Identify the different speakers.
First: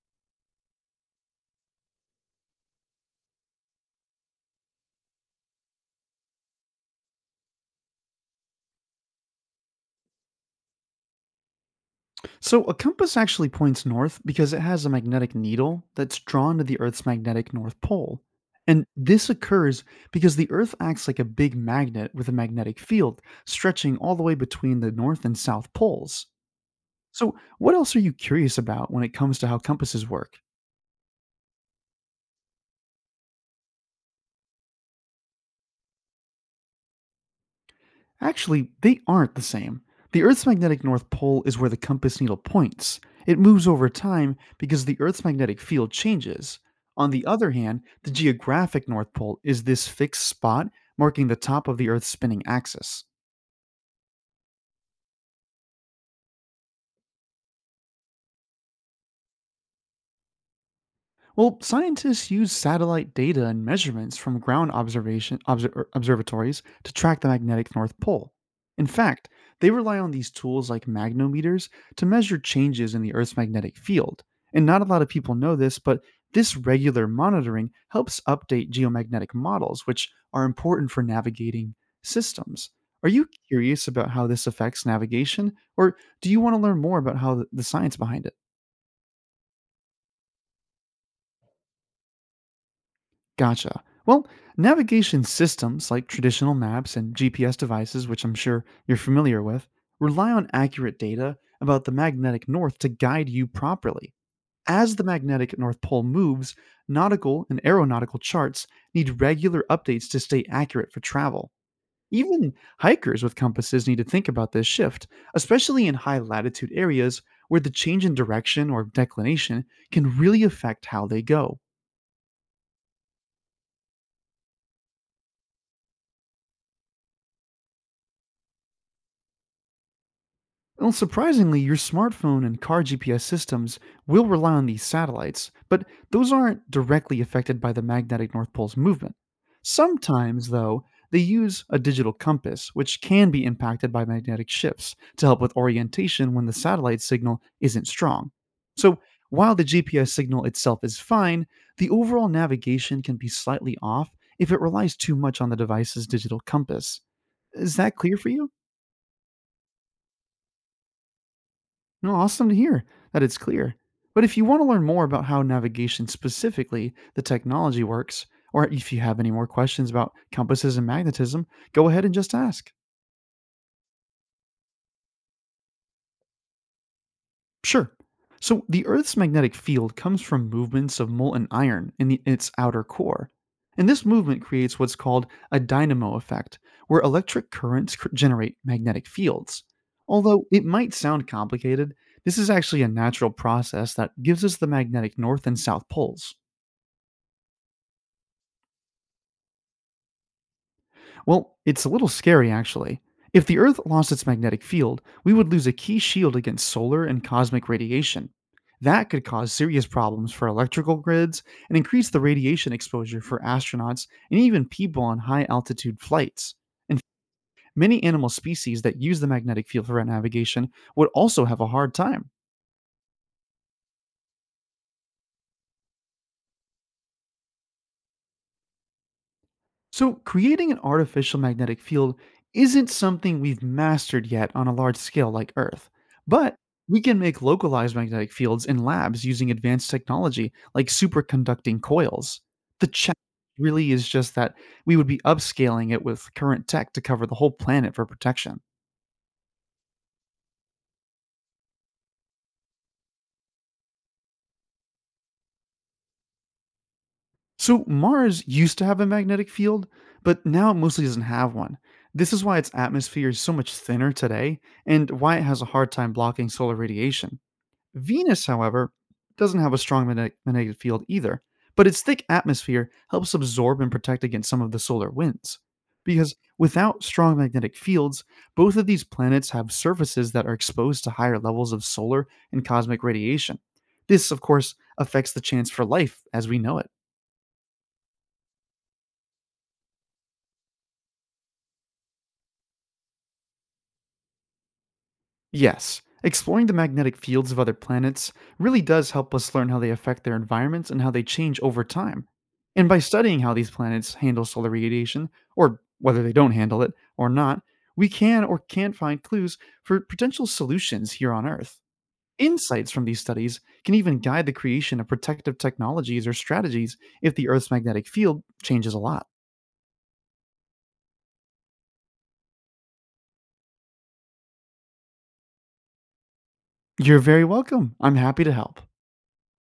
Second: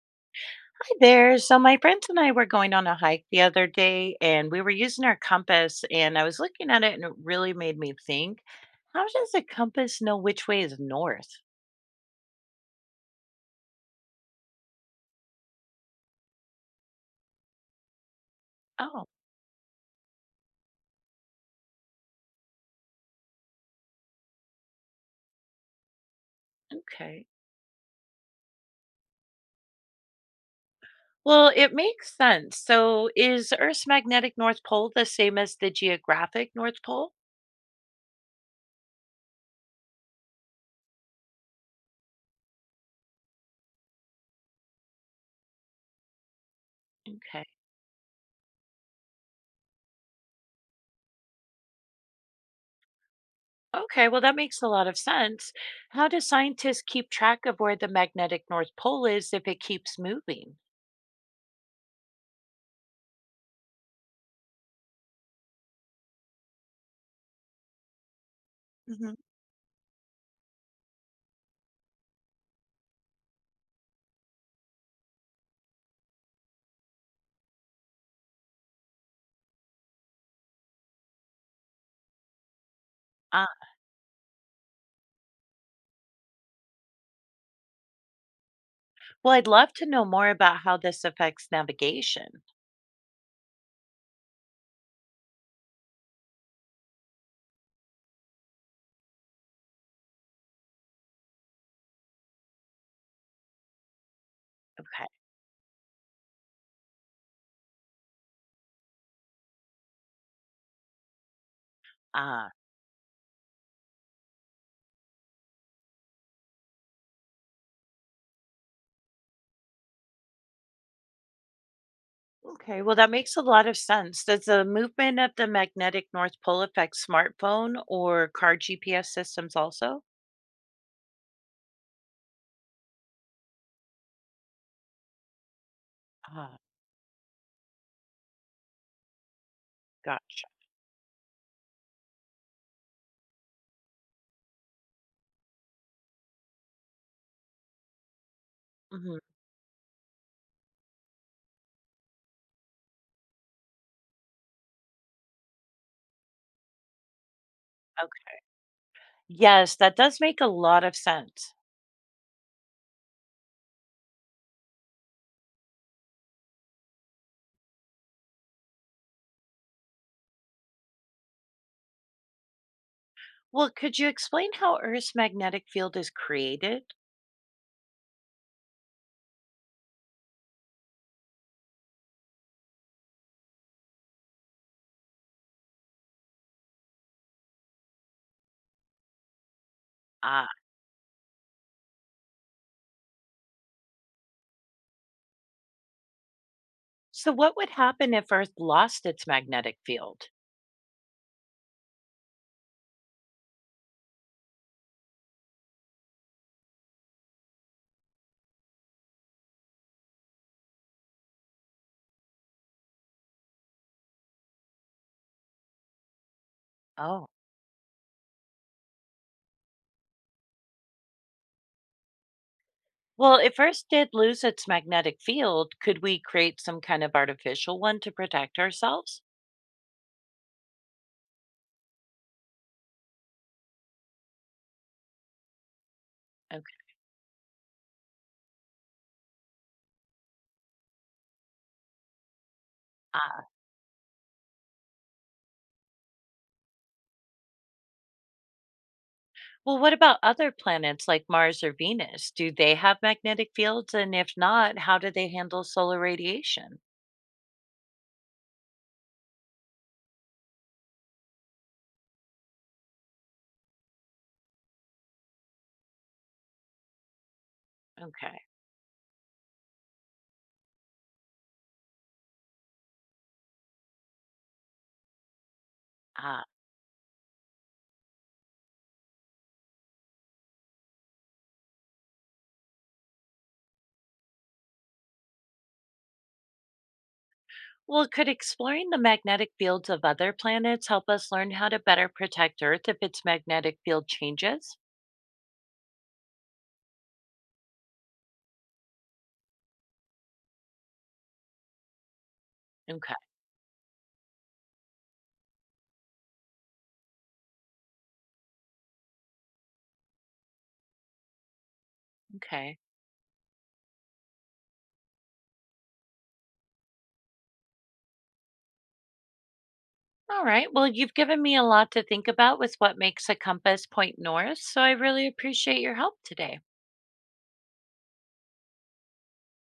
Speaker 1: Hi there. So my friends and I were going on a hike the other day and we were using our compass and I was looking at it and it really made me think, how does a compass know which way is north?
Speaker 2: So a compass actually points north because it has a magnetic needle that's drawn to the Earth's magnetic north pole. And
Speaker 1: Oh,
Speaker 2: this occurs because the Earth acts like a big magnet with a magnetic field stretching all the way between the north and south poles.
Speaker 1: okay.
Speaker 2: So, what else are you curious about when it comes to how compasses work?
Speaker 1: Well, it makes sense. So is Earth's magnetic north pole the same as the geographic north pole?
Speaker 2: Actually, they aren't the same. The Earth's magnetic north pole is where the compass needle points. It moves over time because the Earth's magnetic field changes. On the
Speaker 1: Okay.
Speaker 2: other hand, the geographic north pole is this fixed spot marking the top of the Earth's spinning axis.
Speaker 1: Okay, well that makes a lot of sense. How do scientists keep track of where the magnetic north pole is if it keeps moving?
Speaker 2: Well, scientists use satellite data and measurements from ground observatories to track the magnetic North Pole. In
Speaker 1: Hmm.
Speaker 2: fact, they rely on these tools like magnometers to measure changes in the Earth's magnetic field. And not a lot of people know this, but this regular monitoring helps update geomagnetic models, which are important for navigating systems. Are you
Speaker 1: Ah,
Speaker 2: curious about how this affects navigation, or do you want to learn more about how the science behind it?
Speaker 1: well, I'd love to know more about how this affects navigation.
Speaker 2: Gotcha. Well, navigation systems like traditional maps and GPS devices, which I'm sure you're familiar with, rely on accurate data about the magnetic north to guide you properly. As the
Speaker 1: Okay.
Speaker 2: magnetic North Pole moves, nautical and aeronautical charts need regular updates to stay accurate for travel.
Speaker 1: Ah,
Speaker 2: Even hikers with compasses need to think about this shift, especially in high latitude areas where the change in direction or declination can really affect how they go.
Speaker 1: okay. Well, that makes a lot of sense. Does the movement of the magnetic North Pole affect smartphone or car GPS systems also?
Speaker 2: Well, surprisingly, your smartphone and car GPS systems will rely on these satellites, but those
Speaker 1: Ah,
Speaker 2: aren't directly affected by the magnetic North Pole's movement.
Speaker 1: gotcha.
Speaker 2: Sometimes, though, they use a digital compass, which can be impacted by magnetic shifts to help with orientation when the satellite signal isn't strong. So,
Speaker 1: Hmm.
Speaker 2: while the GPS signal itself is fine, the overall navigation can be slightly off if it relies too much on the device's digital compass. Is that clear for
Speaker 1: Okay.
Speaker 2: you?
Speaker 1: Yes, that does make a lot of sense.
Speaker 2: No, awesome to hear that it's clear. But if you want to learn more about how navigation, specifically the technology, works, or if you have any more questions about compasses and magnetism, go ahead and just ask.
Speaker 1: Well, could you explain how Earth's magnetic field is created?
Speaker 2: Sure. So, the Earth's magnetic field comes from movements of molten iron in, the, its outer core. And this movement creates what's called a dynamo effect, where electric generate magnetic fields. Although
Speaker 1: Ah,
Speaker 2: it might sound complicated, this is actually a natural process that gives us the magnetic north and south poles.
Speaker 1: so what would happen if Earth lost its magnetic field?
Speaker 2: Well, it's a little scary, actually. If the Earth lost its magnetic field, we would lose a key shield against solar and cosmic radiation. That could cause serious problems for electrical grids and increase the radiation exposure for astronauts and even people on high altitude flights. And
Speaker 1: Oh,
Speaker 2: many animal species that use the magnetic field for navigation would also have a hard time.
Speaker 1: well, if Earth did lose its magnetic field, could we create some kind of artificial one to protect ourselves?
Speaker 2: So, creating an artificial magnetic field isn't something we've mastered yet on a large scale like Earth, but
Speaker 1: Okay.
Speaker 2: we can make localized magnetic fields in labs using advanced technology like superconducting coils. The challenge really is just that we would be upscaling it with current tech to cover the whole planet for protection.
Speaker 1: Well, what about other planets like Mars or Venus? Do they have magnetic fields? And if not, how do they handle solar radiation?
Speaker 2: So, Mars used to have a magnetic field, but now it mostly doesn't have one. This is why its atmosphere is so much thinner today and why it has a hard time blocking solar radiation.
Speaker 1: Okay.
Speaker 2: Venus, however, doesn't have a magnetic field either, but its thick atmosphere helps absorb and protect against some of the solar winds. Because
Speaker 1: Ah.
Speaker 2: without strong magnetic fields, both of these planets have surfaces that are exposed to higher levels of solar and cosmic radiation. This, of course, affects the chance for life as we know it.
Speaker 1: Well, could exploring the magnetic fields of other planets help us learn how to better protect Earth if its magnetic field changes?
Speaker 2: Yes, exploring the magnetic fields of other planets really does help us learn how they affect their environments and how they change over time. And by
Speaker 1: Okay.
Speaker 2: studying how these planets handle solar radiation, or whether they don't handle it or not, we can or can't find clues for potential solutions here on Earth.
Speaker 1: Okay.
Speaker 2: Insights from these studies can even guide the creation of protective technologies or strategies if the Earth's magnetic field changes a lot.
Speaker 1: All right. Well, you've given me a lot to think about with what makes a compass point north. So I really appreciate your help today.
Speaker 2: You're very welcome. I'm happy to help.